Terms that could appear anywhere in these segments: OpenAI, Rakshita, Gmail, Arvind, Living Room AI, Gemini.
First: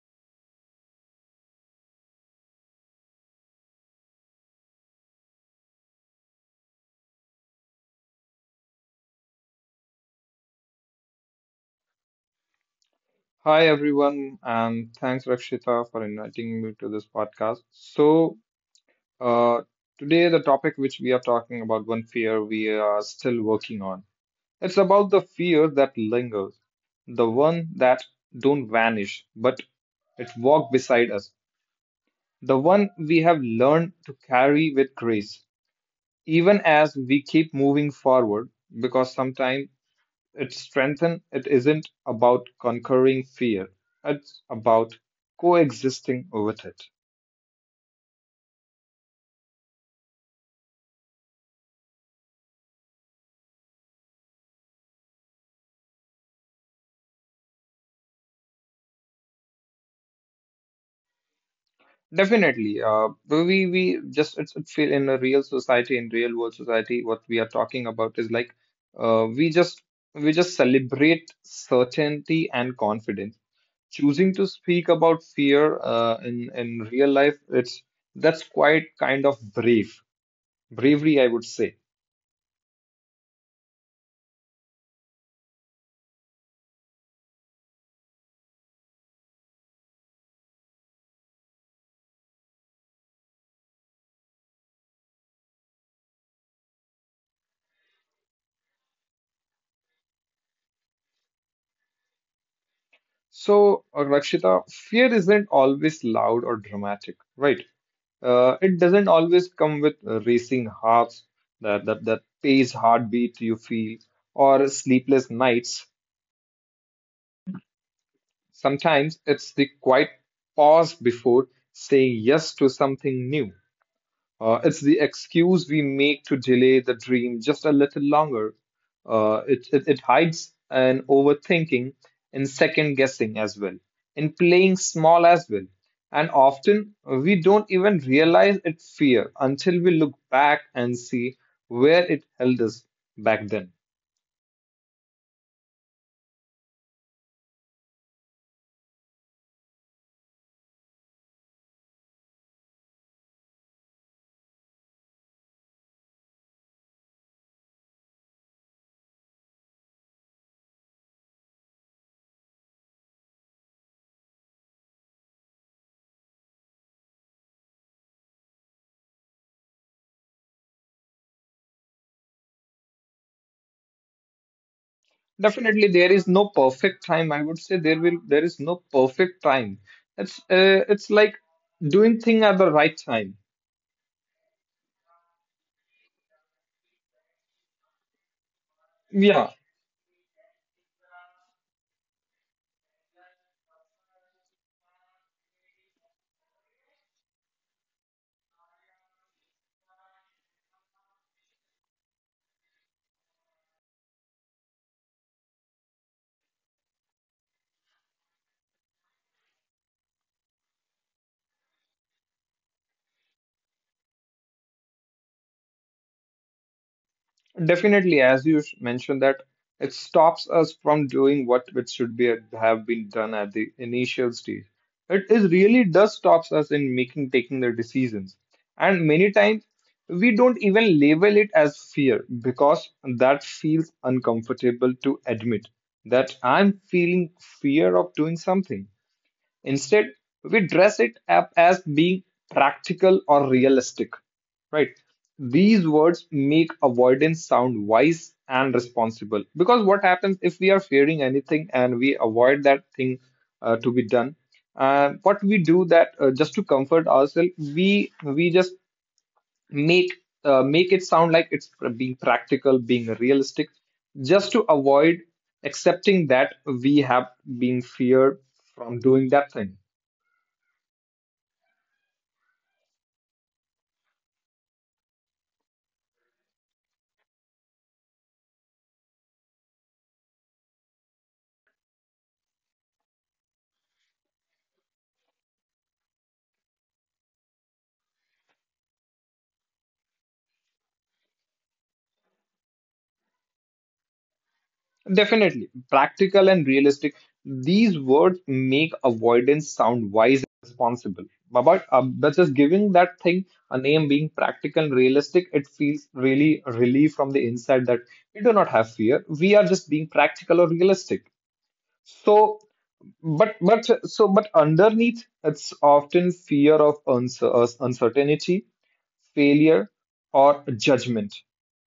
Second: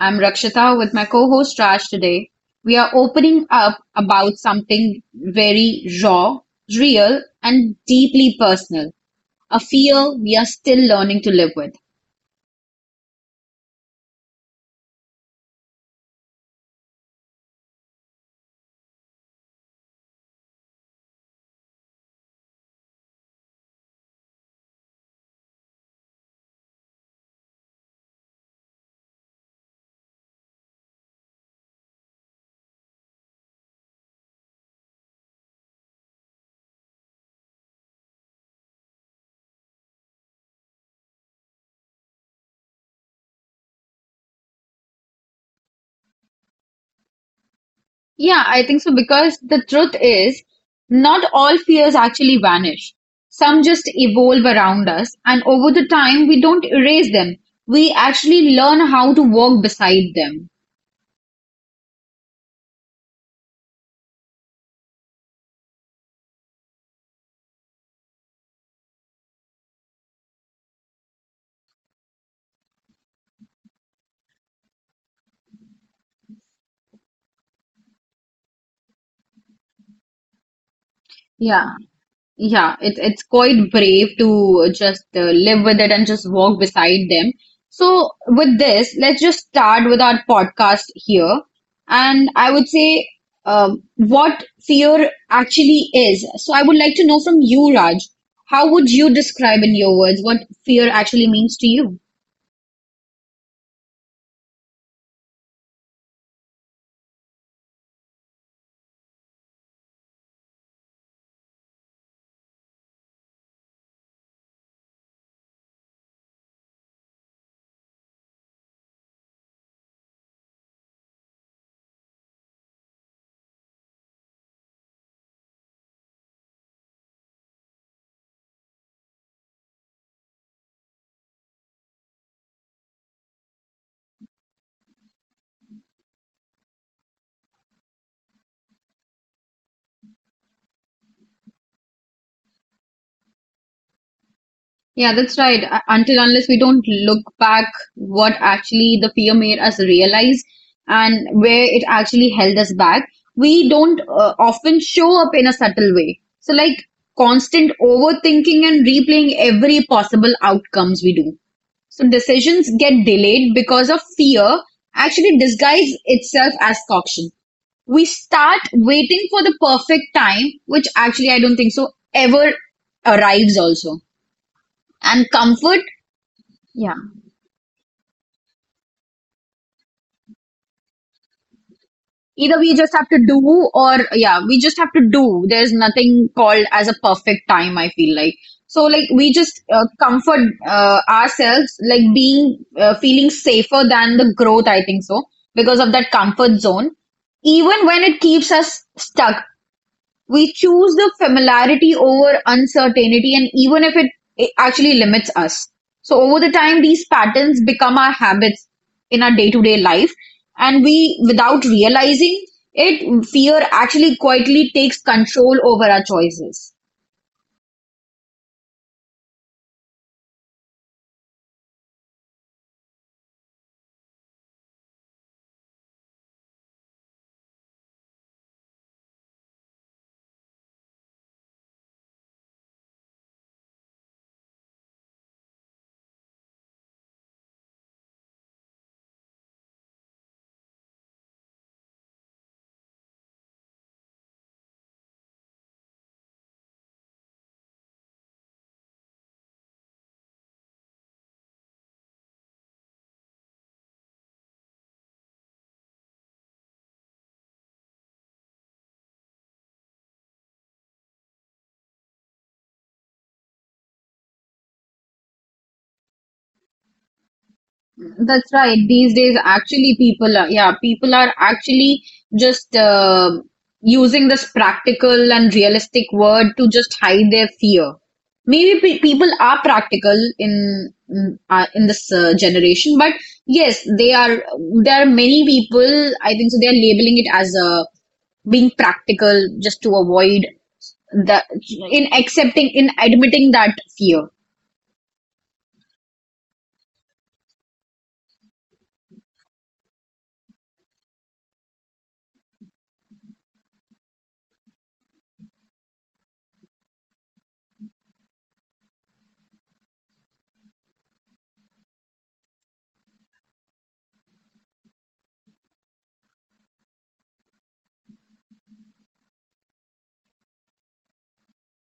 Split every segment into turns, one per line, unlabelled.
I'm Rakshita with my co-host Raj today. We are opening up about something very raw, real and deeply personal. A fear we are still learning to live with.
Hi everyone, and thanks Rakshita for inviting me to this podcast. So, uh, today the topic which we are talking about, one fear we are still working on. It's about the fear that lingers, the one that don't vanish, but it walk beside us, the one we have learned to carry with grace, even as we keep moving forward, because sometimes it's strengthen. It isn't about conquering fear. It's about coexisting with it.
Yeah, I think so, because the truth is not all fears actually vanish. Some just evolve around us and over the time we don't erase them. We actually learn how to walk beside them.
Definitely. We just it's it feel in a real society, in real world society, what we are talking about is like uh, we just we just celebrate certainty and confidence. Choosing to speak about fear in real life, it's that's quite kind of bravery, I would
Yeah.
say.
Yeah, it's quite brave to just live with it and just walk beside them. So with this, let's just start with our podcast here. And I would say, what fear actually is. So I would like to know from you, Raj, how would you describe in your words what fear actually means to you?
So, Rakshita, fear isn't always loud or dramatic, right? It doesn't always come with racing hearts, that pace heartbeat you feel, or sleepless nights. Sometimes it's the quiet pause before saying yes to something new. It's the excuse we make to delay the dream just a little longer. It hides an overthinking in second guessing as well, in playing small as well. And often we don't even realize it fear until we look back and see where it held us back then.
Yeah, that's right. Until unless we don't look back what actually the fear made us realize and where it actually held us back, we don't often show up in a subtle way. So like constant overthinking and replaying every possible outcomes we do. So decisions get delayed because of fear actually disguise itself as caution. We start waiting for the perfect time, which actually I don't think so ever arrives also, and comfort,
Definitely, there is no
yeah.
perfect time. I would say there is no perfect time. It's like doing thing
Either
at
we
the
just
right
have to
time.
do, or yeah, we just have to do. There's nothing called as a perfect time, I feel like. So like we
Yeah,
just comfort ourselves like being feeling safer than the growth, I think so, because of that comfort zone. Even when it keeps us stuck, we choose the familiarity over uncertainty, and even if it, it actually limits us. So, over the time, these patterns become our habits in our day to day life, and we, without realizing it, fear actually quietly takes control over our choices.
definitely, as you mentioned that it stops us from doing what it should be have been done at the initial stage. It is really does stops us in making taking the decisions, and many times we don't even label it as fear because that feels uncomfortable to admit that I'm feeling fear of doing something. Instead, we dress it up as being practical or realistic, right? These words make avoidance sound wise and responsible. Because what happens if we are fearing anything and we avoid that thing to be done? What we do that just to comfort ourselves, we just make make it sound like it's being practical, being realistic, just to avoid accepting that we have been feared
That's right.
from
These days,
doing that thing.
actually, people are, yeah, people are actually just using this practical and realistic word to just hide their fear. Maybe pe people are practical in in this generation, but yes, they are. There are many people. I think so. They are labeling it as being practical just to avoid that in accepting in admitting that fear.
Definitely. Practical and realistic. These words make avoidance sound wise and responsible. But just giving that thing a name being practical and realistic, it feels really relief from the inside that we do not have fear. We are just being practical or realistic. So, but so but underneath, it's often fear of uncertainty, failure, or judgment.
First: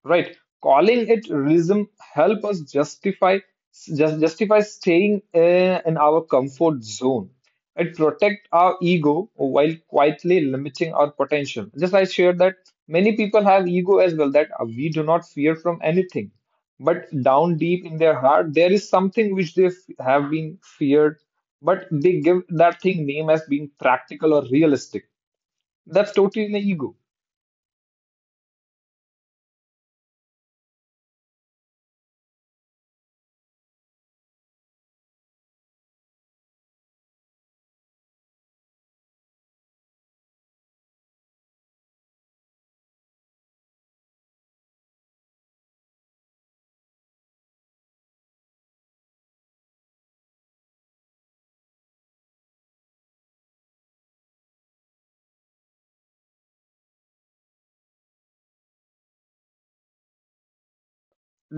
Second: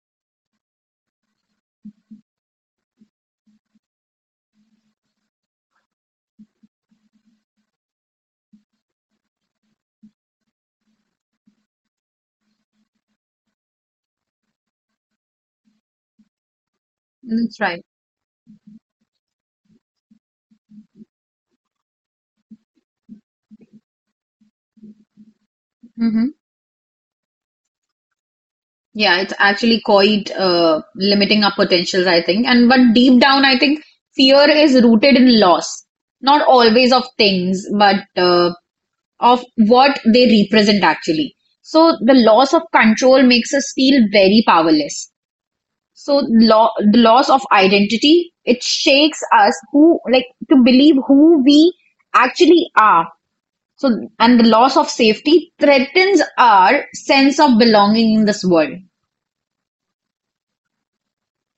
Right? Calling it realism help us just justify staying in our comfort zone. It protect our ego while quietly limiting our potential. Just I shared that many people have ego as well that we do not fear from anything, but down
That's right.
deep in their heart there is something which they have been feared, but they give that thing name as being practical or realistic. That's
Mm-hmm.
totally an ego.
Yeah, it's actually quite limiting our potentials, I think. And but deep down, I think fear is rooted in loss, not always of things, but of what they represent actually. So the loss of control makes us feel very powerless. So the loss of identity, it shakes us who like to believe who we actually are. So and the loss of safety threatens our sense of belonging in this world.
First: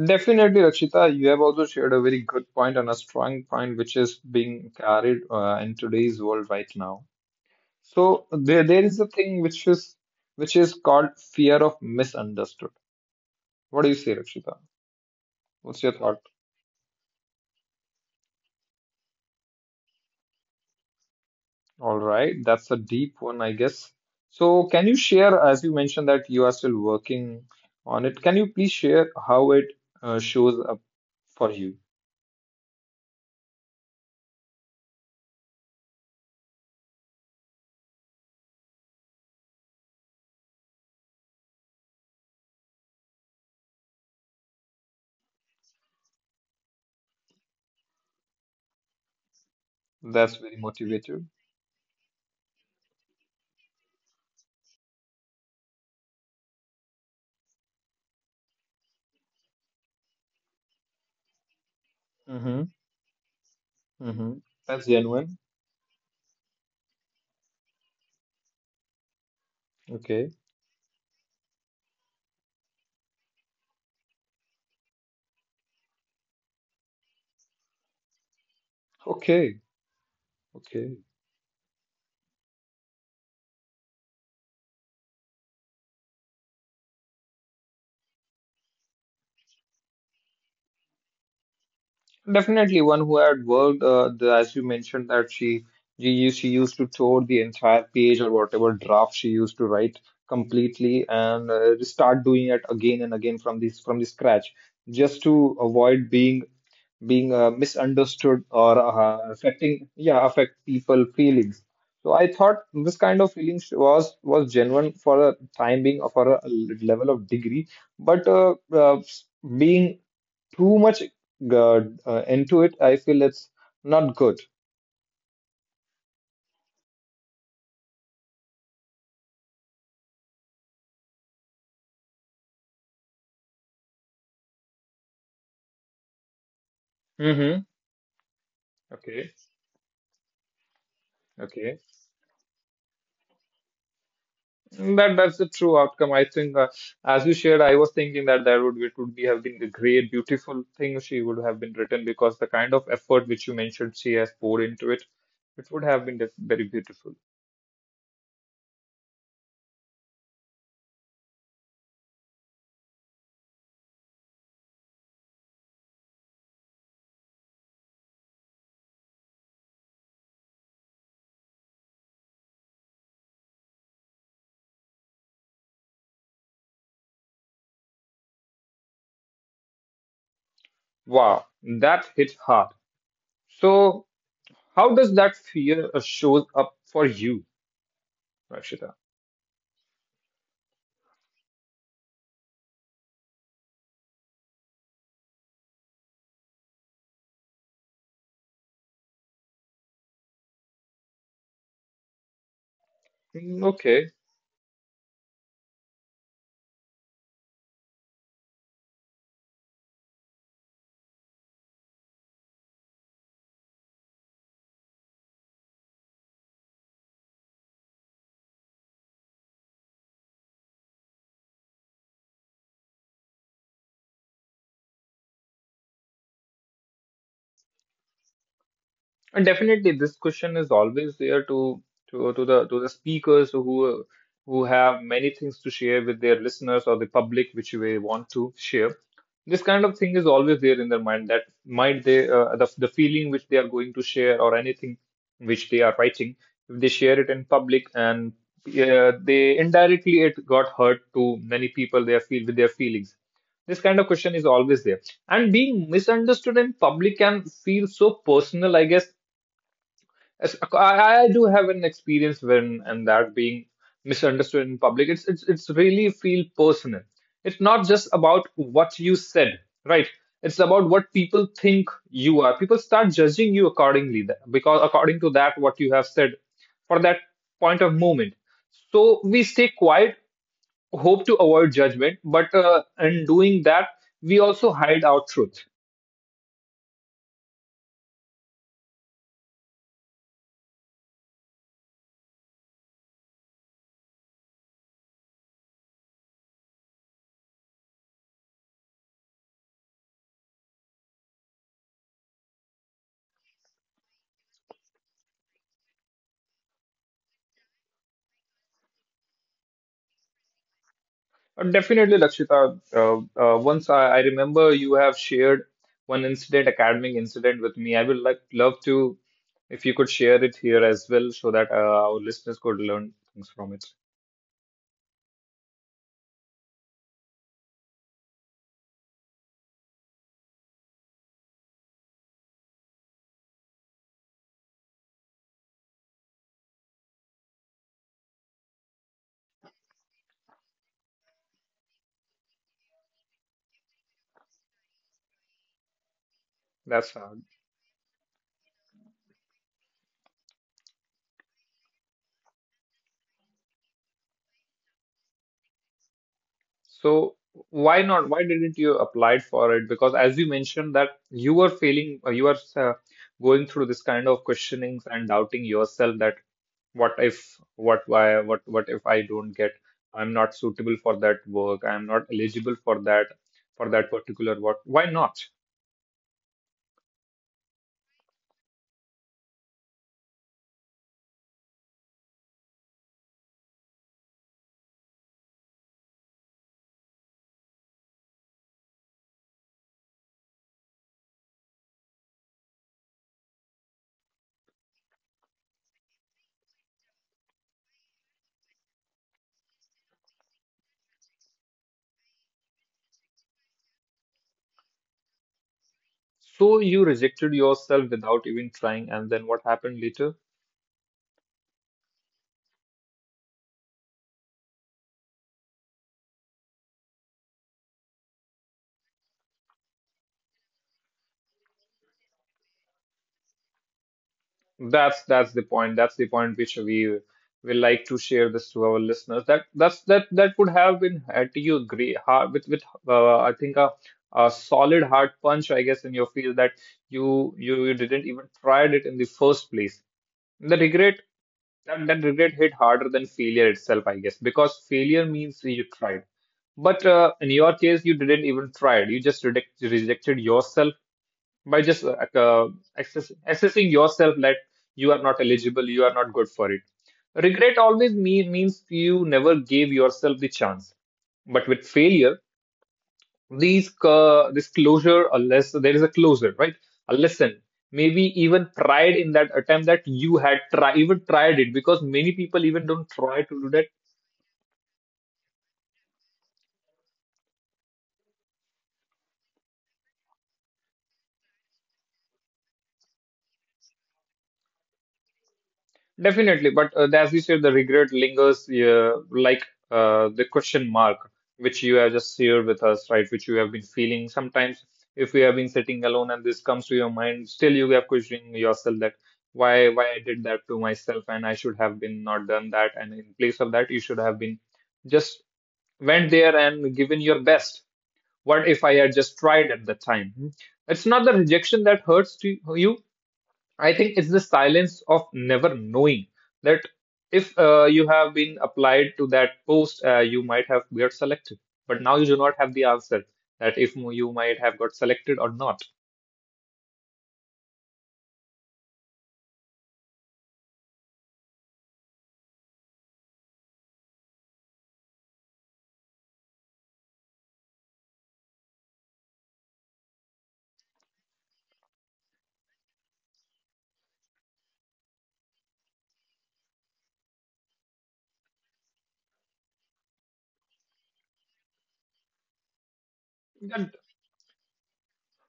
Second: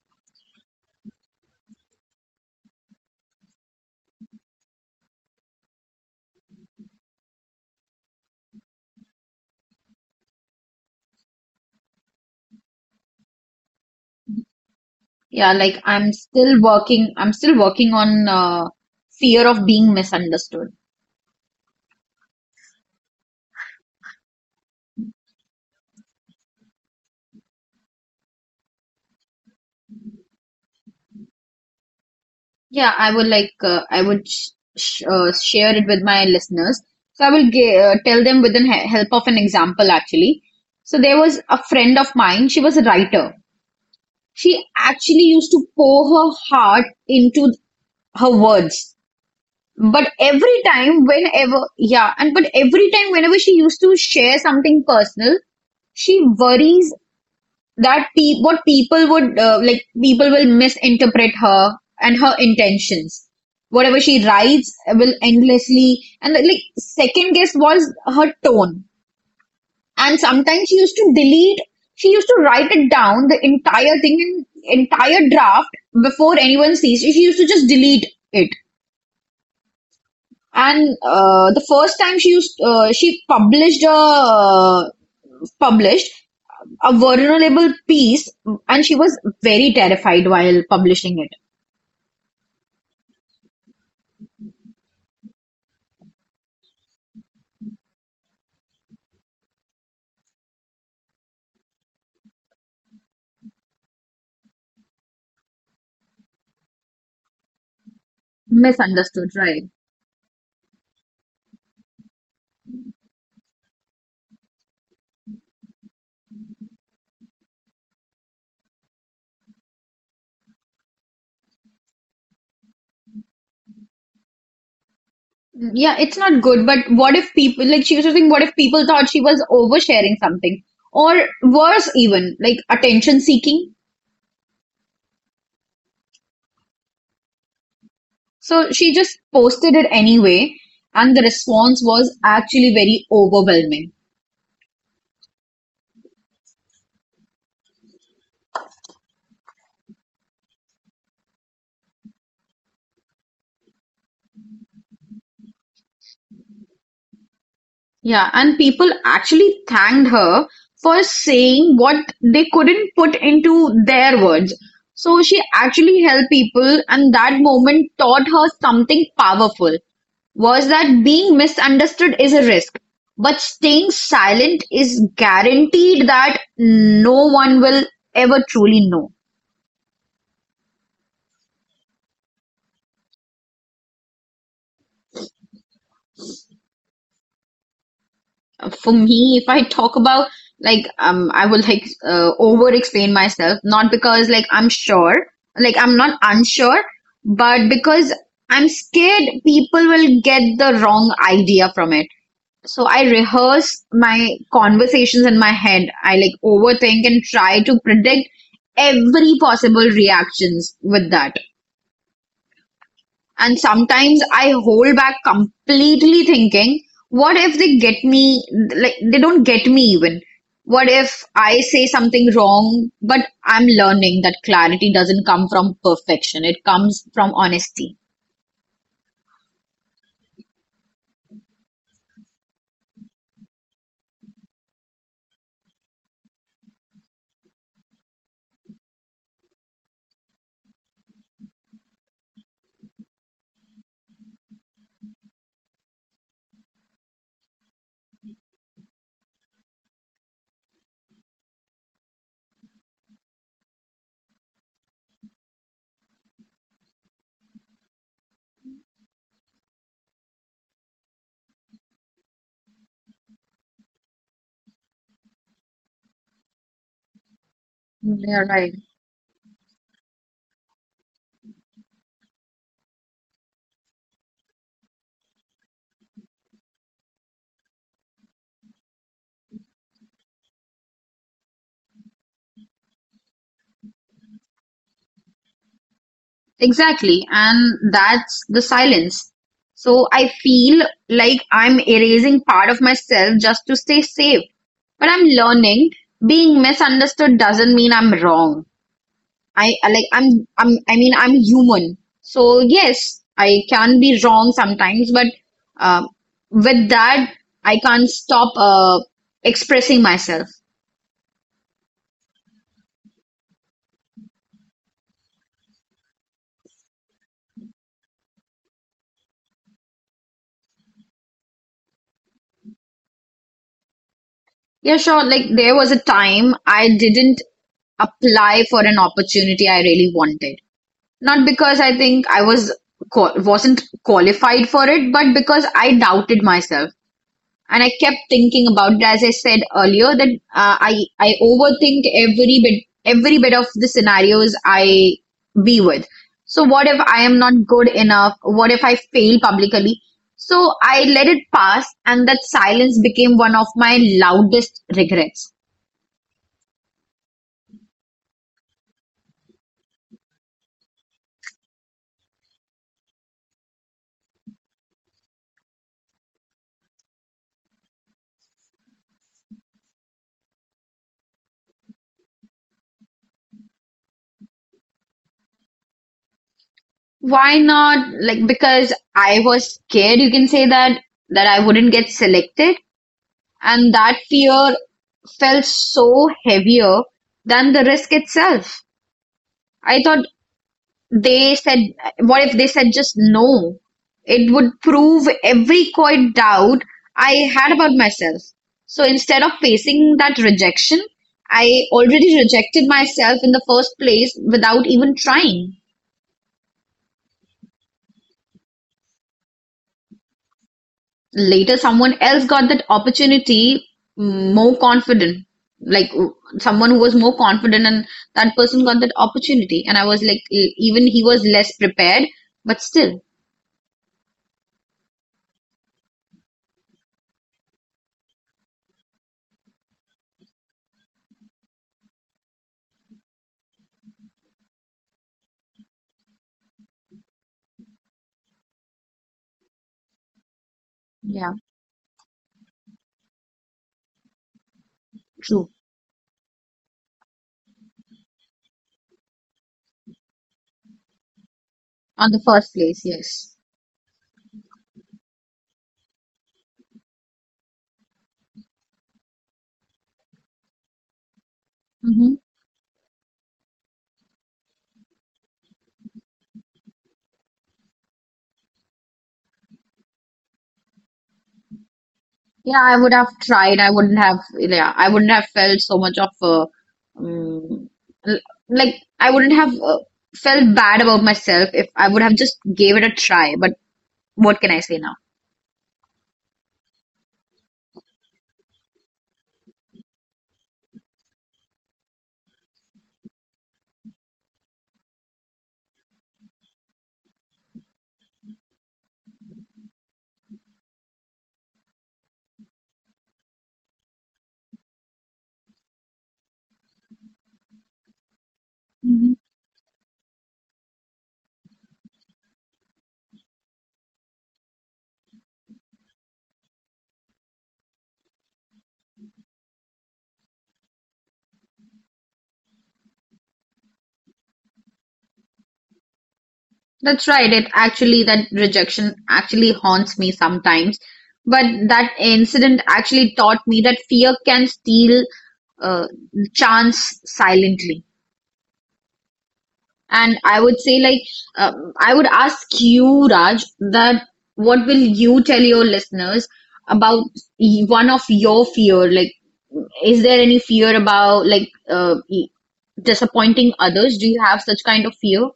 Definitely, Rakshita, you have also shared a very good point and a strong point which is being carried in today's world right now. So there is a thing which is called fear of misunderstood. What do you say, Rakshita?
Yeah, like
What's your
I'm
thought?
still working, I'm still working on fear of being misunderstood.
All right, that's a deep one, I guess. So can you share, as you mentioned that you are still working on it, can you please share how it shows up for you?
Yeah, I would like, I would sh sh share it with my listeners. So I will g tell them with the he help of an example, actually. So there was a friend of mine, she was a writer. She actually used to pour her heart into her words. But
That's very
every time,
motivated.
whenever, yeah, and but every time, whenever she used to share something personal, she worries that pe what people would people will misinterpret her and her
Mm-hmm,
intentions whatever she
mm-hmm.
writes
That's
will
genuine.
endlessly and like second guess was her tone. And
Okay.
sometimes she used to write it down the entire thing in entire draft before anyone sees, she used to just delete it.
Okay.
And
Okay.
the first time she used she published a published a vulnerable piece, and she was very terrified while publishing it.
Definitely one who had worked, as you mentioned, that she used to tore the entire page or whatever draft she used to write completely and start doing it again and again from the scratch just to avoid being misunderstood or
Misunderstood, right?
affecting yeah affect people feelings. So I thought this kind of feelings was genuine for a time being or for a level of degree, but being too much into it, I feel it's not good.
Yeah, it's not good. But what if people, like, she was just saying, what if people thought she was oversharing something, or worse even like attention seeking?
Mm-hmm.
So she just
Okay.
posted it anyway, and the
Okay.
response was actually very overwhelming.
That that's the true outcome. I think, as you shared, I was thinking that that would it would be have been a great, beautiful thing she would have been written, because the kind of effort which you mentioned she has poured into it, it would have been very beautiful.
Yeah, and people actually thanked her for saying what they couldn't put into their words. So she actually helped people, and that moment taught her something powerful, was that being misunderstood is a risk, but staying silent is guaranteed that no one will ever truly know.
Wow, that hit hard. So, how does that fear shows up for you,
For
Rakshita?
me, if I talk about, like, I will like over explain myself, not because like I'm sure, like I'm not unsure, but because I'm scared people will get the wrong idea from it. So I
Mm,
rehearse
okay.
my conversations in my head, I like overthink and try to predict every possible reactions with that. And sometimes I hold back completely thinking, what if they get me, like, they don't get me even? What if I say something wrong? But I'm learning that clarity doesn't come from perfection, it comes from honesty.
And definitely, this question is always there to the speakers who have many things to share with their listeners or the public, which they want to share. This kind of thing is always there in their mind that might they the feeling which they are going to share or anything which they are writing, if they share it in public and they indirectly it got hurt to many people they feel with their feelings. This kind of question is always there, and being misunderstood in public can feel so personal I guess. I do have an experience when and that being misunderstood in public. It's really feel personal. It's not just
You're
about
right.
what you said, right? It's about what people think you are. People start judging you accordingly because according to that what you have said for that point of moment. So we stay quiet, hope to avoid judgment, but in doing that we also hide our truth.
Exactly. And that's the silence. So I feel like I'm erasing part of myself just to stay safe. But I'm learning being misunderstood doesn't mean I'm wrong. I mean I'm human. So yes, I can be wrong sometimes, but uh, with that I can't stop expressing myself.
Definitely, Lakshita. Once I remember you have shared one incident, academic incident with me. I would like love to, if you could share it here as well, so that our listeners could learn things from it.
Yeah, sure. Like there was a time I didn't apply for an opportunity I really wanted. Not because I think wasn't qualified for it, but because I doubted myself. And I kept thinking about it, as I said earlier, that I overthink every bit of the scenarios I be with. So what if
That's
I am
all.
not good enough? What if I fail publicly? So I let it pass, and that silence became one of my loudest regrets.
So why not? Why didn't you apply for it? Because as you mentioned that you were failing, you were going through this kind of questionings and doubting yourself that what if, what why, what if I don't get? I'm not suitable for that work. I'm not eligible for that particular work. Why not?
Why not? Like, because I was scared, you can say that, that I wouldn't get selected, and that fear felt so heavier than the risk itself. I thought they said, what if they said just no? It would prove every coy doubt I had about myself. So instead of facing that rejection, I already rejected myself in the first place without even trying.
So you rejected yourself without even trying, and then what happened later?
Later, someone else got that opportunity, more confident. Like w- someone who was more confident, and that person got that opportunity. And I was like, even he was less prepared, but still,
That's the point. That's the point which we will like to share this to our listeners. That that would have been had you agree hard with I think a solid hard punch I guess in your field that you didn't even tried it in the first place. The regret
yeah,
that regret hit harder than failure itself I guess, because failure means
true.
you tried. But in your case, you didn't even try it. You just rejected yourself by just
On the first place, yes.
accessing yourself that you are not eligible, you are not good for it. Regret always means you never gave yourself the chance. But with
Hmm.
failure, these this closure, unless there is a closure, right? A lesson, maybe even pride in that attempt that you had try, even tried it, because many people
Yeah,
even
I would
don't
have
try to do
tried.
that.
I wouldn't have felt so much of um, l- like I wouldn't have felt bad about myself if I would have just gave it a try. But what can I say now?
Definitely, but as you said, the regret lingers like the question mark which you have just shared with us, right? Which you have been feeling. Sometimes, if you have been sitting alone and this comes to your mind, still you have questioning yourself that why I did that to myself and I should have been not done that. And in place of that, you should have been just went there and given your best. What if I had
Hmm.
just tried at the time? Hmm? It's not the rejection that hurts to you. I think it's the silence of never knowing that if you have been applied to that post, you might have got selected, but now you do not have the answer that if you might have got selected or not.
That's right. It actually, that rejection actually haunts me sometimes. But that incident actually taught me that fear can steal uh, chance silently. And I would say, like, I would ask you, Raj, that what will you tell your listeners about one of your fear? Like, is there any fear about like disappointing
Yeah,
others? Do you have such kind of fear?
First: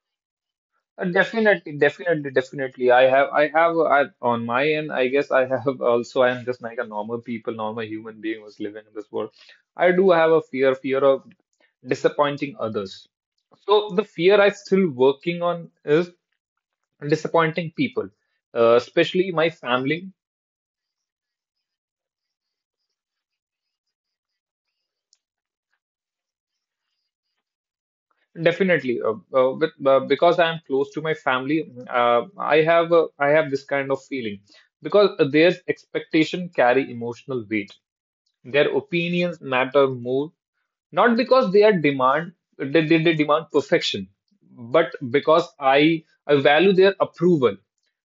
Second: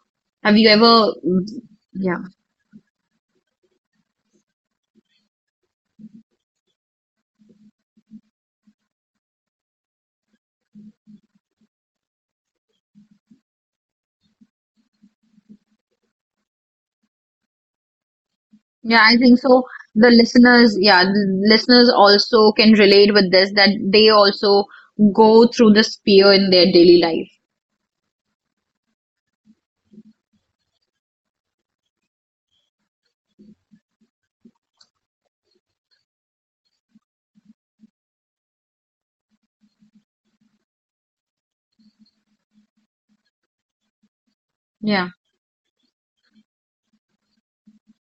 Have you ever?
definitely,
Yeah,
definitely. On my end, I guess I have also. I am just like a normal people, normal human being who's living in this world. I do have a fear, fear of disappointing others. So the fear I still working on is and disappointing people,
yeah, I
especially
think
my
so. The
family.
listeners, yeah, the listeners also can relate with this, that they also go through this fear in their daily life.
Definitely, because I am close to my family, I have this kind of feeling because their expectation carry emotional weight. Their opinions matter more, not because they demand perfection, but
Yeah.
because I value their approval.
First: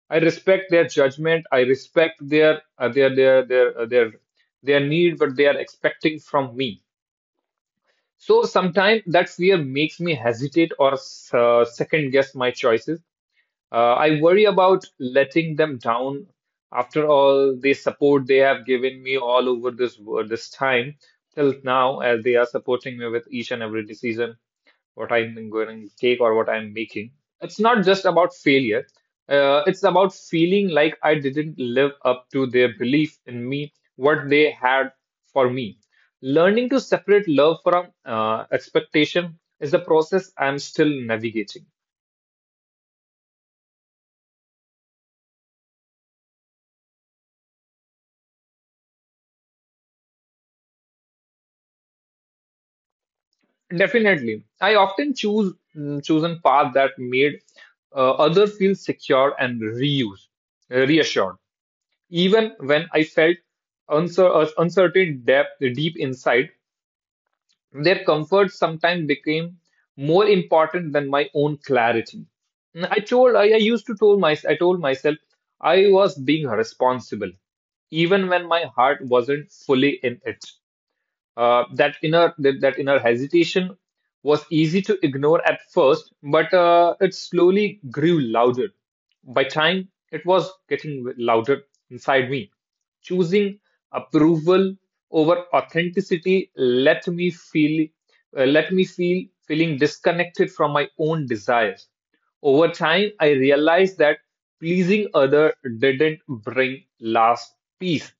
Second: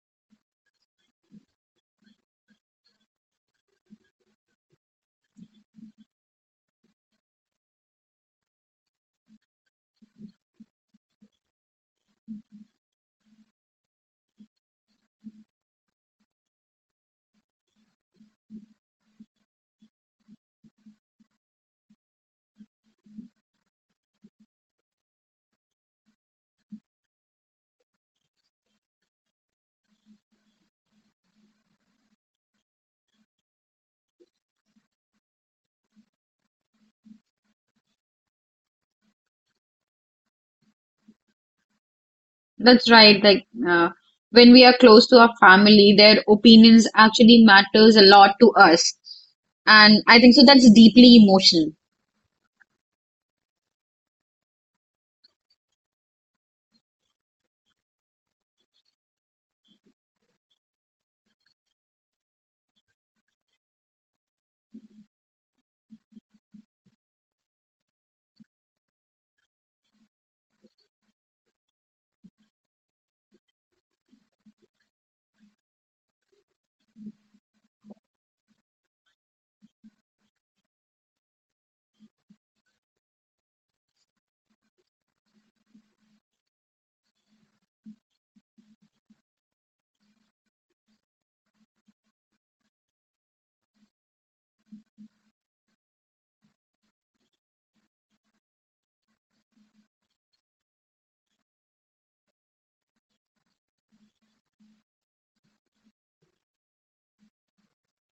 I respect their judgment. I respect their their need, what they are expecting from me. So sometimes that fear makes me hesitate or second guess my choices. I worry about letting them down. After all, the support they have given me all over this time till now, as they are supporting me with each and every decision what I'm going to take or what I'm making. It's not just about failure. It's about feeling like I didn't live up to their belief in me, what they had for me. Learning to separate love from expectation is a process I'm still navigating.
That's right. Like when we are close to our family, their opinions actually matters a lot to us. And I think so that's deeply emotional.
Definitely, I often chosen path that made other feel secure and reassured, even when I felt uncertain depth deep inside. Their comfort sometimes became more important than my own clarity. And I used to told my, I told myself I was being responsible, even when my heart wasn't fully in it. That inner hesitation was easy to ignore at first, but it slowly grew louder. By time, it was getting louder inside me. Choosing approval over authenticity let me feel feeling disconnected from my own desires. Over time, I realized that pleasing other didn't bring last peace.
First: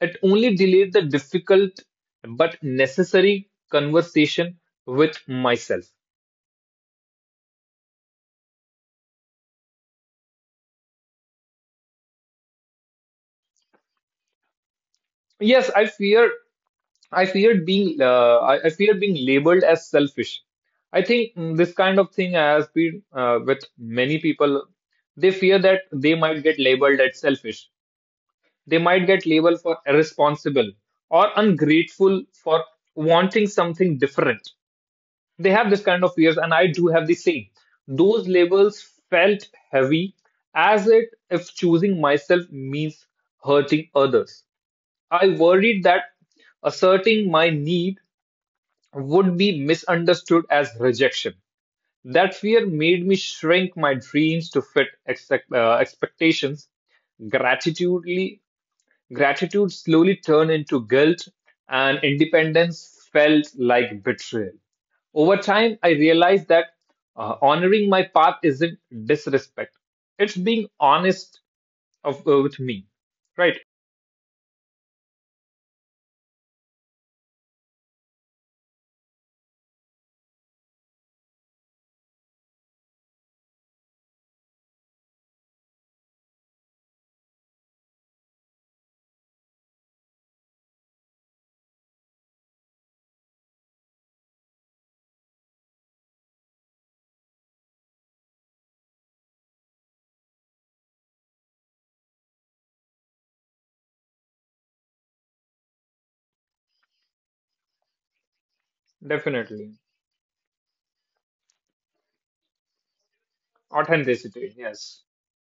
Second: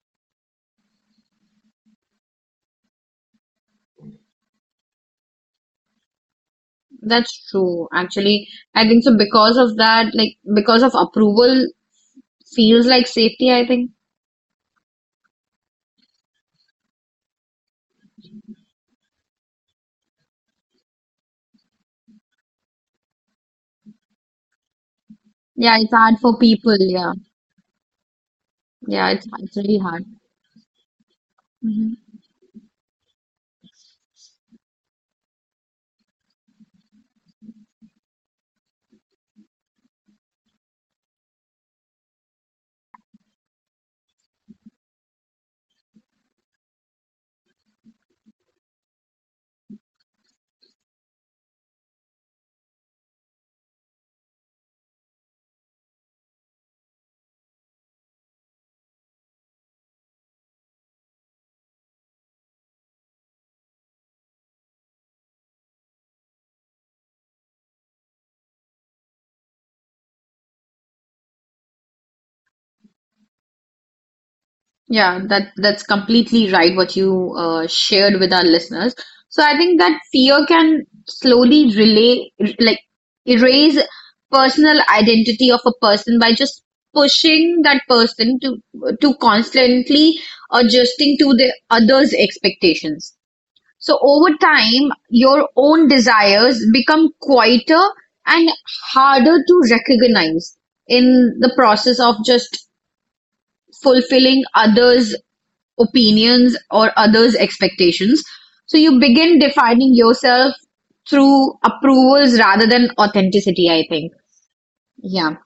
It only delayed the difficult but necessary conversation with myself.
That's true, actually. I think so, because of that, like because of approval feels like safety, I think.
Yes, I fear. I feared being. I feared being labeled as selfish. I think this kind of thing has been with many people. They fear
Yeah,
that
it's
they
hard for
might get
people.
labeled
Yeah.
as selfish. They might
Yeah,
get
it's
labeled for
really hard.
irresponsible or
Mm-hmm.
ungrateful for wanting something different. They have this kind of fears, and I do have the same. Those labels felt heavy, as it if choosing myself means hurting others. I worried that asserting my need would be misunderstood as rejection. That fear made me shrink my dreams to fit expectations. Gratitude Gratitude slowly turned into guilt, and independence felt like betrayal. Over time, I realized that honoring my path isn't disrespect, it's being honest with me, right?
Yeah, that that's completely right what you shared with our listeners. So I think that fear can slowly relay, like erase personal identity of a person by just pushing that person to constantly adjusting to the others' expectations. So over time, your own desires become quieter and harder to recognize in the process of just fulfilling others' opinions or others' expectations. So you begin
Definitely.
defining yourself through approvals rather than authenticity, I think.
Authenticity, yes.
Yeah.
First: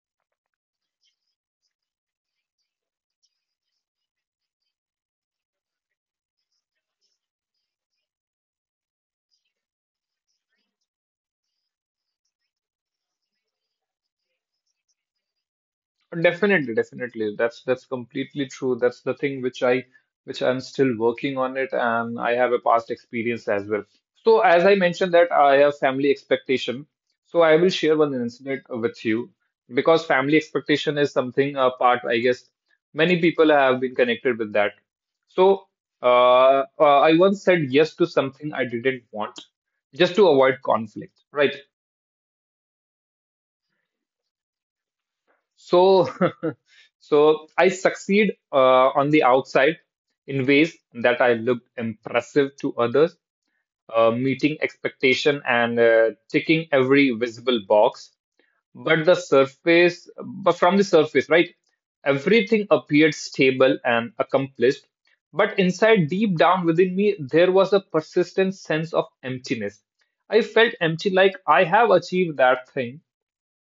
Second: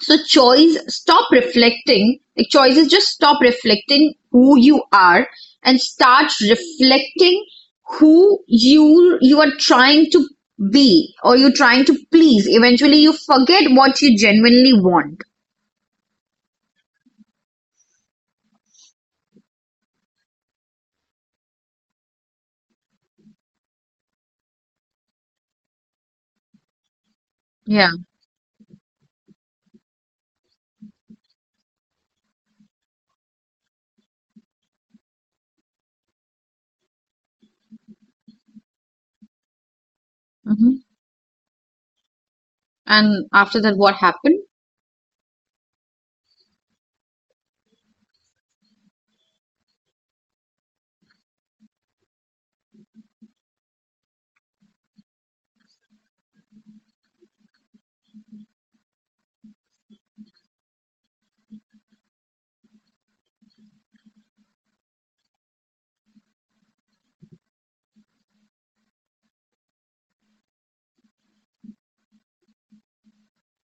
So choice, stop reflecting. Like choices, just stop reflecting who you are and start reflecting who you are trying to be or you're trying to please. Eventually, you forget what you genuinely want.
Definitely, definitely. That's completely true. That's the thing which I'm still working on it, and I have a past experience as well. So as I mentioned that I have family expectation, so I will
Yeah.
share one incident with you because family expectation is something a part I guess many people have been connected with that. So uh, I once said yes to something I didn't want just to avoid
Hmm.
conflict, right?
And after that, what happened?
So, I succeed on the outside in ways that I looked impressive to others, meeting expectation and ticking every visible box. But from the surface, right, everything appeared stable and accomplished. But inside, deep down within me, there was a persistent sense of emptiness. I felt empty, like I have achieved that thing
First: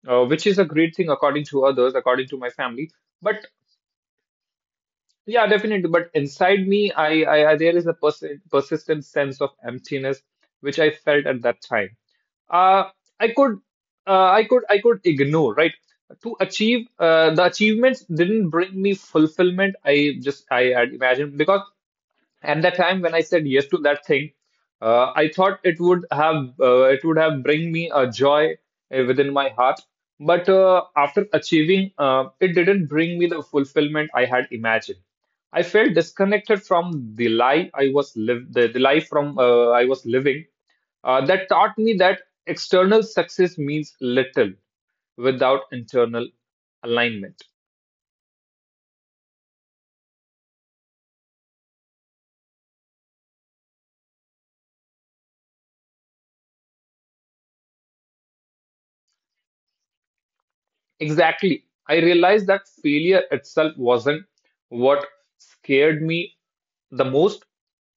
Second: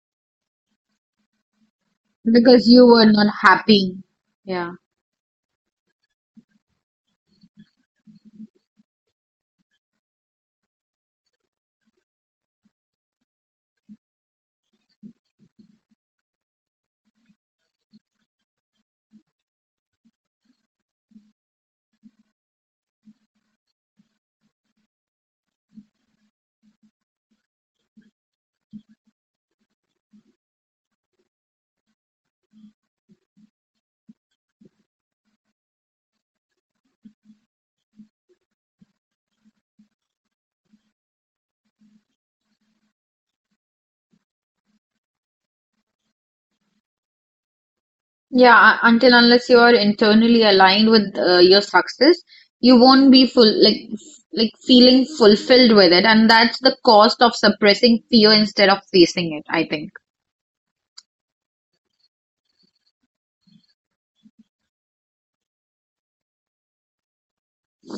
which is a great thing according to others, according to my
Because you
family.
were not
But
happy. Yeah.
yeah, definitely. But inside me, I there is a persistent sense of emptiness which I felt at that time. Uh, I could, I could ignore, right? The achievements didn't bring me fulfillment. I had imagined because at that time, when I said yes to that thing, I thought it would have bring me a joy within my heart. But after achieving, it didn't bring me the fulfillment I had imagined. I felt disconnected from the lie I was live the life from I was living. That taught me that external success means little without internal alignment.
Yeah, until unless you are internally aligned with your success, you won't be like feeling fulfilled with it, and that's the cost of suppressing fear instead of facing it, I think.
Exactly. I realized that failure itself wasn't what scared me the most.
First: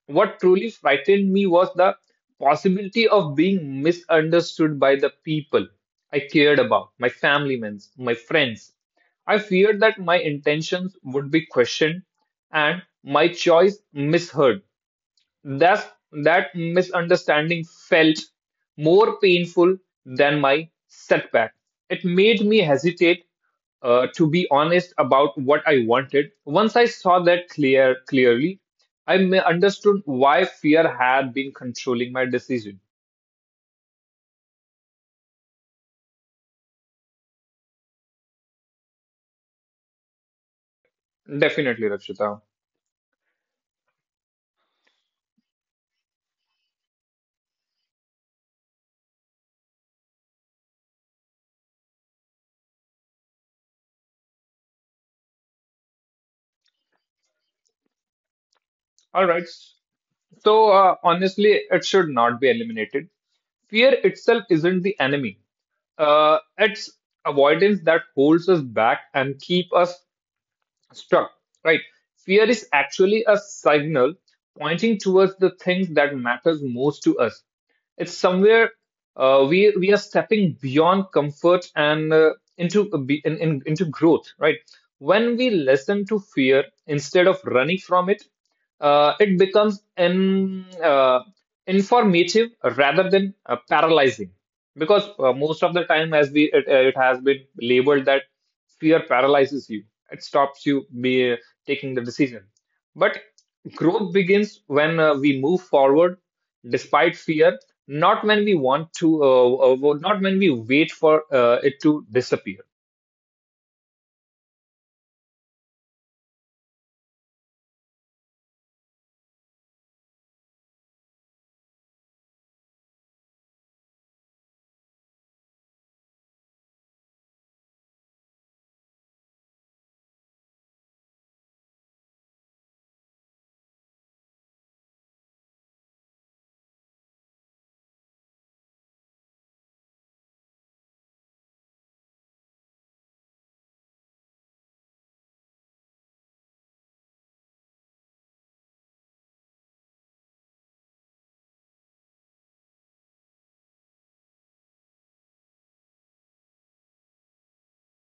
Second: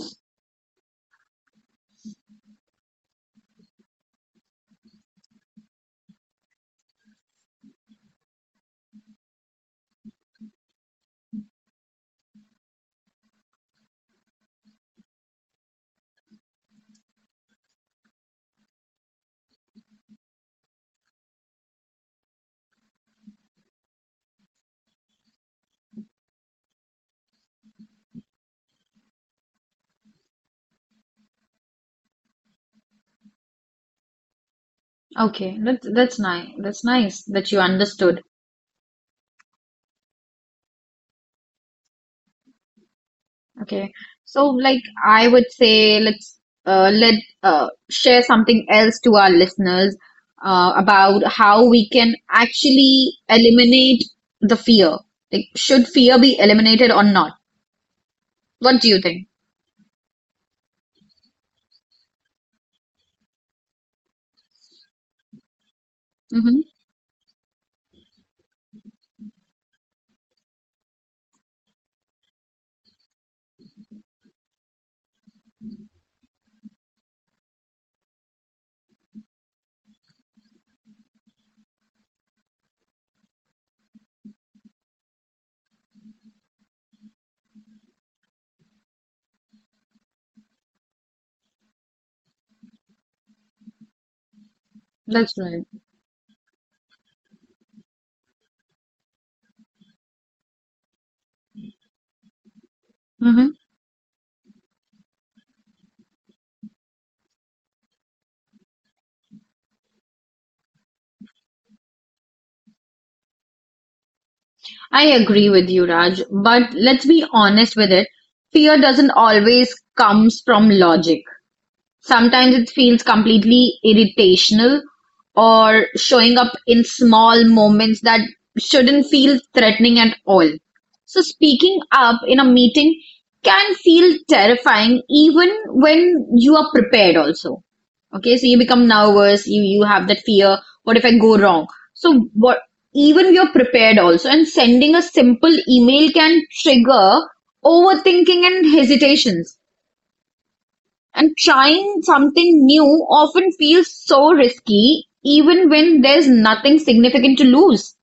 What truly frightened me was the possibility of being misunderstood by the people I cared about, my family members, my friends. I feared that my intentions would be questioned and my choice misheard. That's, that misunderstanding felt more painful than my setback. It made me hesitate to be honest about what I wanted. Once I saw that clearly, I understood why fear had been controlling my decision.
Okay, that's nice. That's nice that you understood.
Definitely, Rakshita.
Okay. So like I would say, let's let share something else to our listeners about how we can actually eliminate the fear. Like should fear be eliminated or not? What do you
All
think?
right. So honestly, it should not be eliminated. Fear itself isn't the enemy. Uh,
Mm-hmm.
it's avoidance that holds us back and keep us struck, right? Fear is actually a signal pointing towards the things that matters most to us. It's somewhere we are stepping beyond comfort and into a be- in, into growth, right? When we listen to fear instead of running from it, it becomes informative rather than paralyzing because
That's
most
right.
of the time as it has been labeled that fear paralyzes you, it stops you be taking the decision, but
Mm-hmm.
growth begins when we move forward despite fear, not when we want to not when we wait for it to disappear.
I agree with you, Raj, but let's be honest with it. Fear doesn't always comes from logic. Sometimes it feels completely irritational or showing up in small moments that shouldn't feel threatening at all. So speaking up in a meeting can feel terrifying even when you are prepared also. Okay, so you become nervous, you have that fear, what if I go wrong? So what even you are prepared also and sending a simple email can trigger overthinking and hesitations and trying something new often feels so risky, even when there's nothing significant to lose.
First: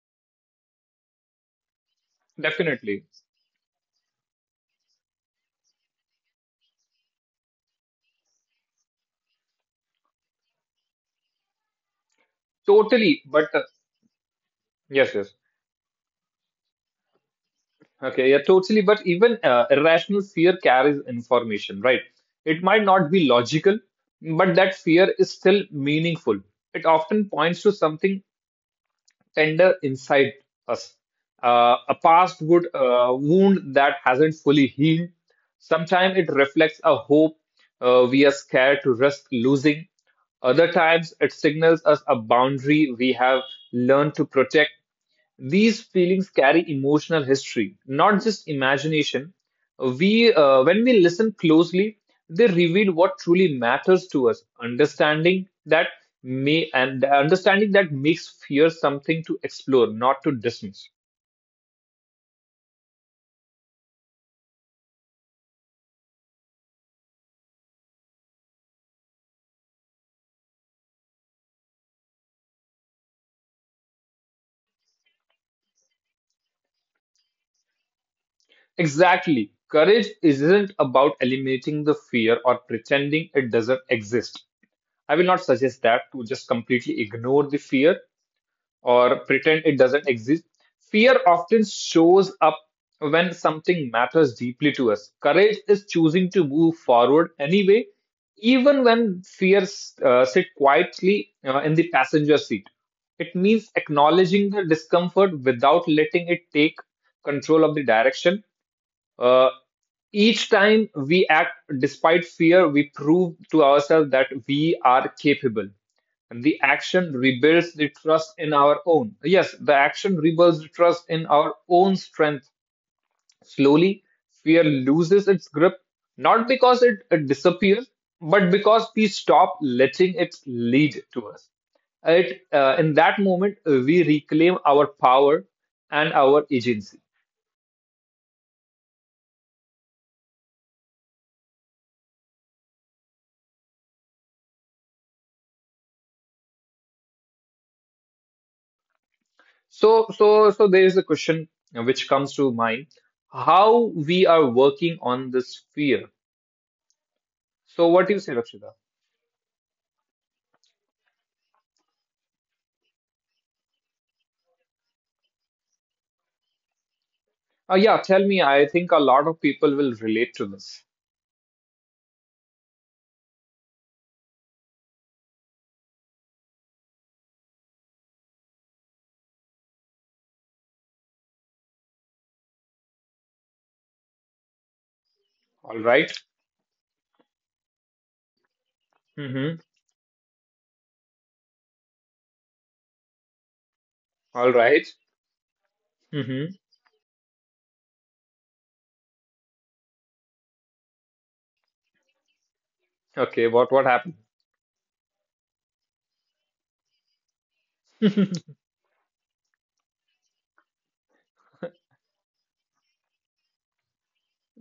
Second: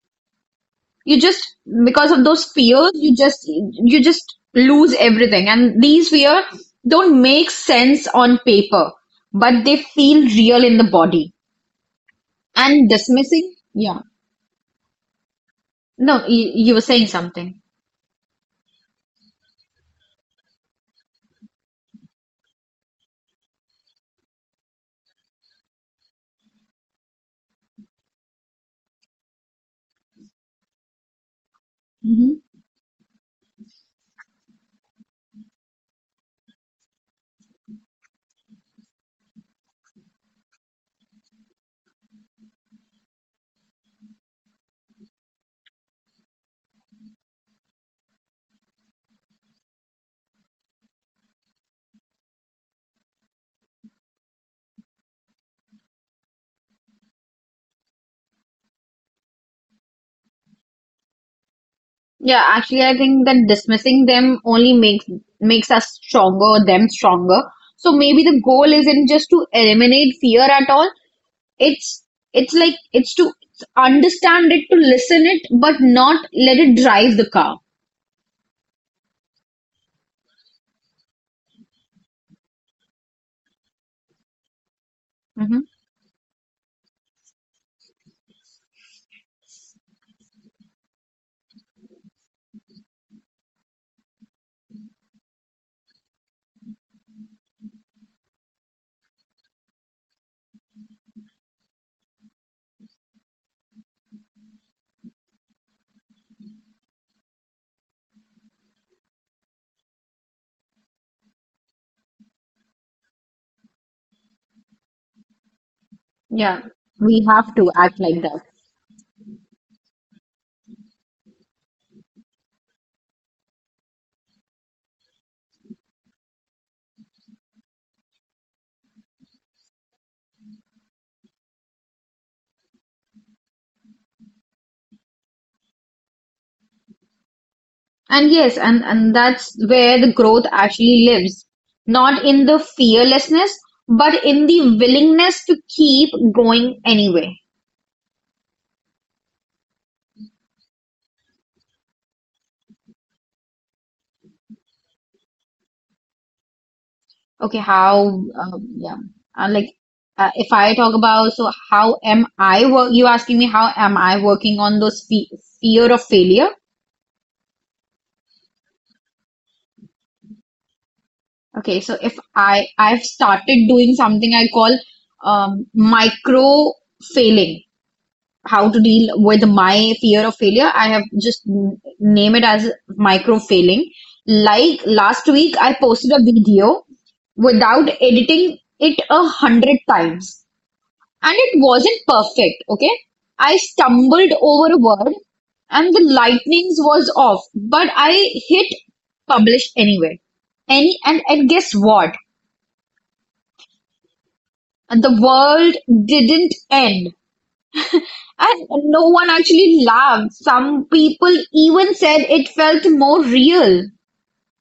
You just, because of those fears,
Definitely.
you just lose everything. And these fears don't make sense on paper, but they feel real in the body. And
Totally, but
dismissing, yeah.
yes, yes.
No, you were saying something.
Okay, yeah, totally. But even irrational fear carries information, right? It might not be logical, but that fear is still meaningful. It often points to something tender inside us, a past wound that hasn't fully healed. Sometimes it reflects a hope we are scared to risk losing. Other times, it signals us a boundary we have learned to protect. These feelings carry emotional history, not just imagination. When we listen closely, they reveal what truly matters to us. Understanding that may and the understanding that makes fear something to explore, not to dismiss.
Yeah, actually, I think that dismissing them only makes us stronger, them stronger. So maybe the goal isn't just to eliminate fear at all. It's it's to understand it, to listen it, but not let it drive the car.
Exactly. Courage isn't about eliminating the fear or pretending it doesn't exist. I will not
Hmm.
suggest that to just completely ignore the fear or pretend it doesn't exist. Fear often shows up when something matters deeply to us. Courage is choosing to move forward anyway, even when fears sit quietly in the passenger seat. It means acknowledging the discomfort without letting it take control of the direction uh, each time we act despite fear, we prove to ourselves that we are capable. And
Yeah,
the action
we have to
rebuilds the
act like
trust
that.
in our own. Yes, the action rebuilds the trust in our own strength. Slowly, fear loses its grip, not because it disappears, but because we stop letting it lead to us. In that moment, we reclaim our power and our agency.
And yes, and that's where the growth actually lives, not in the fearlessness, but in the willingness to keep going anyway.
So there is a question which comes to mind: how we are working on this fear.
Okay,
So, what do you
how,
say, Rakshita?
yeah. And like, if I talk about, so how am I work, you asking me how am I working on those fe fear of failure?
Yeah, tell me. I think a lot of people will relate to this.
Okay, so if I, I've started doing something I call micro failing, how to deal with my fear of failure. I have just name it as micro failing. Like last week, I
All right.
posted a video without editing it a
Mm-hmm.
hundred times. And it wasn't perfect, okay? I stumbled
All
over a
right.
word and the
Mm-hmm.
lightnings was off, but I hit publish anyway. And guess what?
Okay. What happened?
And the world didn't end. And no one actually laughed. Some people even said it felt more real.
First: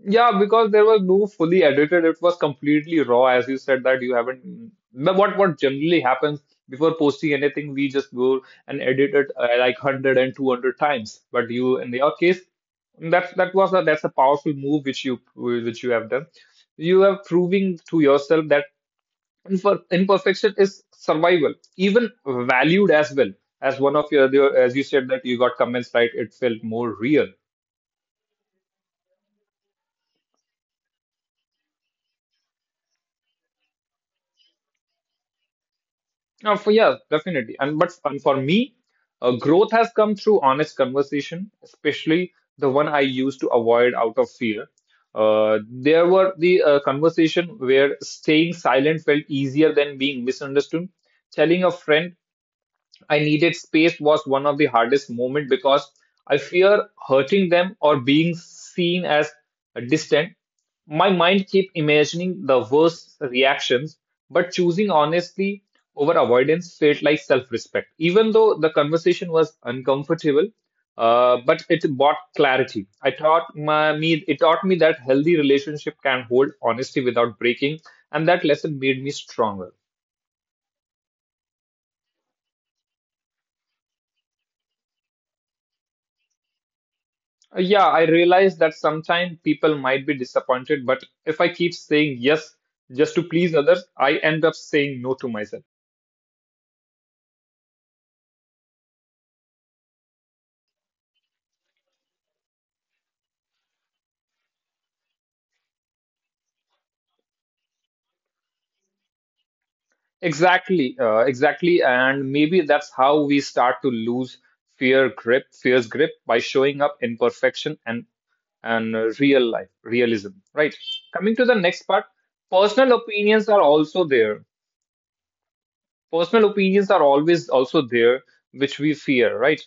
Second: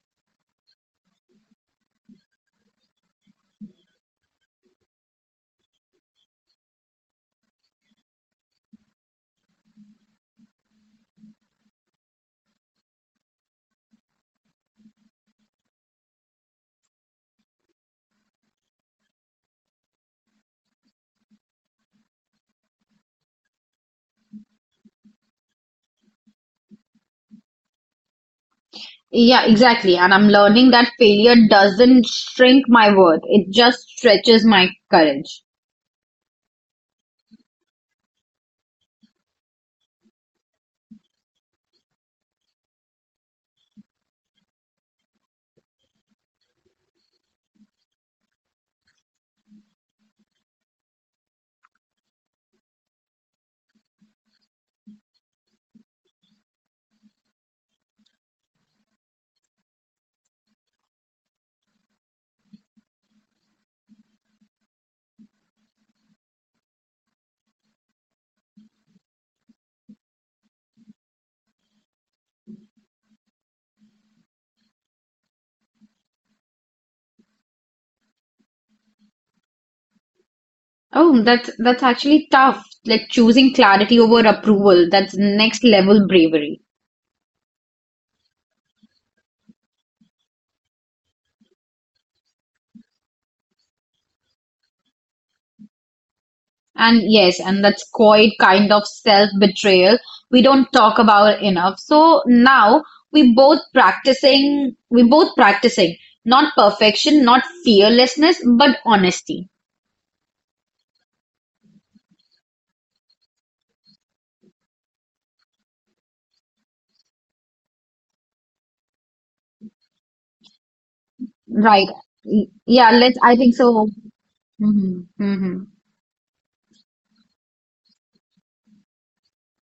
Yeah, because there was no fully edited, it was completely raw, as you said that you haven't. But what generally happens before posting anything, we just go and edit it like 100 and 200 times. But you, in your case, that's a powerful move which you have done. You are proving to yourself that imperfection is survival, even valued as well as one of your as you said that you got comments right, it felt more real.
Yeah, exactly. And I'm learning that failure doesn't shrink my worth, it just stretches my courage.
Yeah, definitely. And for me, growth has come through honest conversation, especially the one I used to avoid out of fear. There were the conversation where staying silent felt easier than being misunderstood. Telling a friend I needed space was one of the hardest moments because I fear hurting them or being seen as distant. My mind kept imagining the worst reactions, but choosing honestly over avoidance felt like self-respect. Even though the conversation was uncomfortable, but it brought clarity. I taught my, me it taught me that healthy relationship can hold honesty without breaking, and that lesson made me stronger.
Oh, that's actually tough. Like choosing clarity over approval. That's next level bravery.
Yeah, I realize that sometimes people might be disappointed, but if I keep saying yes just to please others, I end up saying no to myself.
And yes, and that's quite kind of self-betrayal we don't talk about enough. So now we both practicing not perfection, not fearlessness, but honesty.
Exactly, exactly. And maybe that's how we start to lose fear's grip by showing up imperfection and real life, realism, right? Coming to the next
Right.
part,
Yeah,
personal
let's I
opinions
think
are
so.
also there.
Hmm. Hmm.
Personal opinions are always also there, which we fear, right?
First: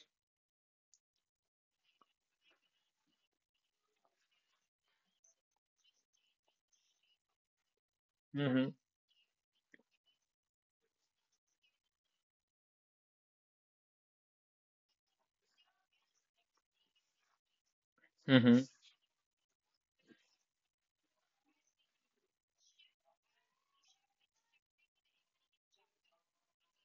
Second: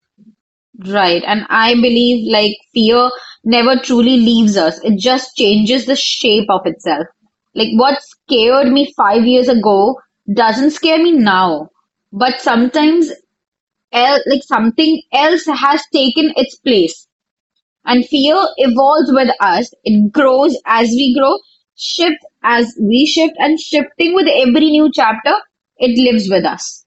Right. And I believe like fear never truly leaves us. It just changes the shape of itself. Like what
Mm-hmm.
scared me 5 years ago doesn't scare me now. But sometimes el like something else has taken its place. And fear
Mm-hmm.
evolves with us. It grows as we grow, shift as we shift, and shifting with every new chapter, it lives with us.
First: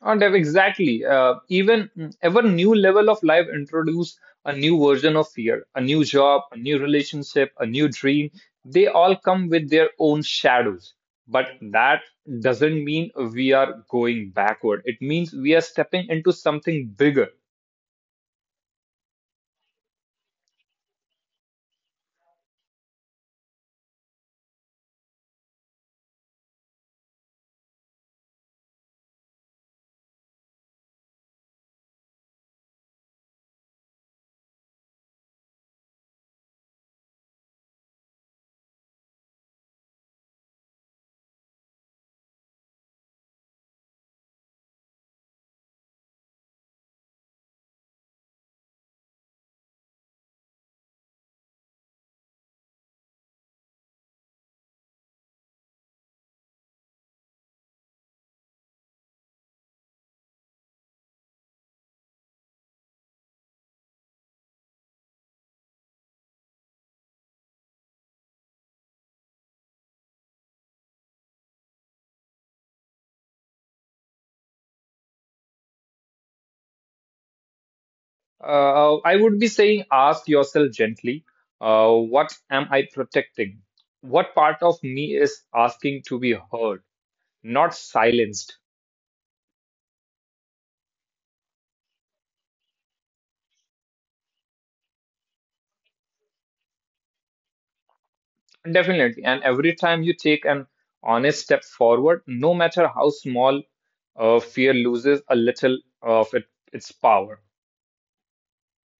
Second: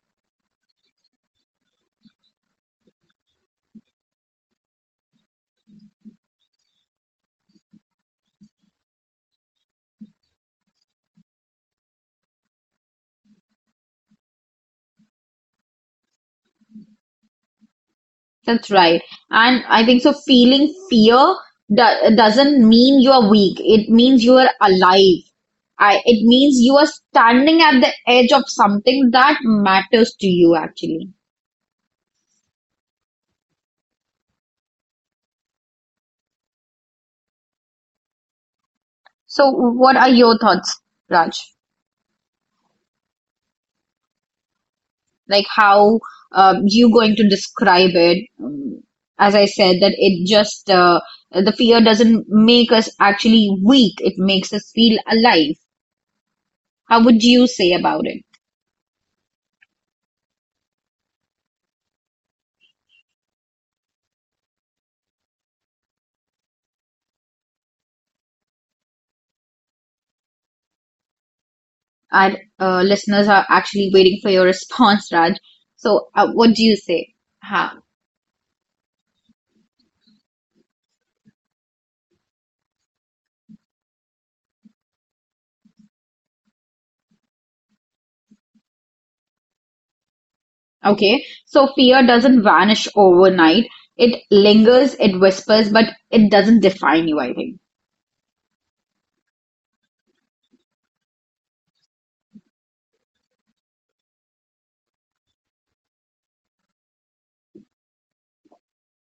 Oh, Dev, exactly. Ever new level of life introduce a new version of fear, a new job, a new relationship, a new dream. They all come with their own shadows. But that doesn't mean we are going backward. It means we are stepping into something bigger.
That's right. And I think so feeling fear doesn't mean you are weak. It means you are alive. It means you are standing at the edge of something that matters to you, actually. So, what are your thoughts, Raj? Like, how you going to describe it? As I said, that it just the fear doesn't make us actually weak. It makes us feel alive. How would you say about it? Our listeners are actually waiting for your response, Raj. So, what do you say? Ha.
I would be saying, ask yourself gently, what am I protecting? What part of me is asking to be heard, not silenced?
Okay. So, fear doesn't vanish overnight. It lingers, it whispers, but it doesn't define you, I think.
Definitely. And every time you take an honest step forward, no matter how small, fear loses a little of its power.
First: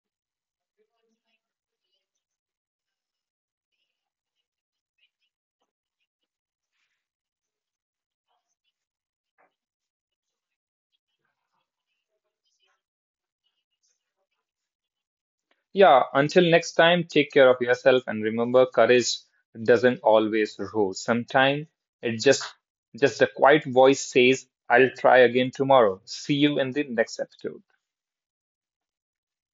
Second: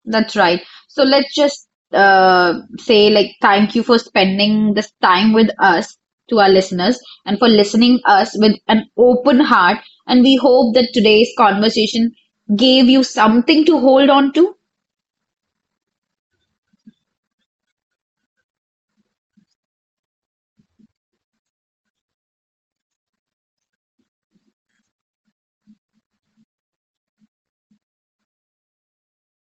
That's right. So, let's just say, like, thank you for spending this time with us, to our listeners, and for listening us with an open heart. And we hope that today's conversation gave you something to hold on to
Yeah, until next time, take care of yourself and remember courage doesn't always roar. Sometimes it just a quiet voice says, I'll try again tomorrow. See you in the next episode.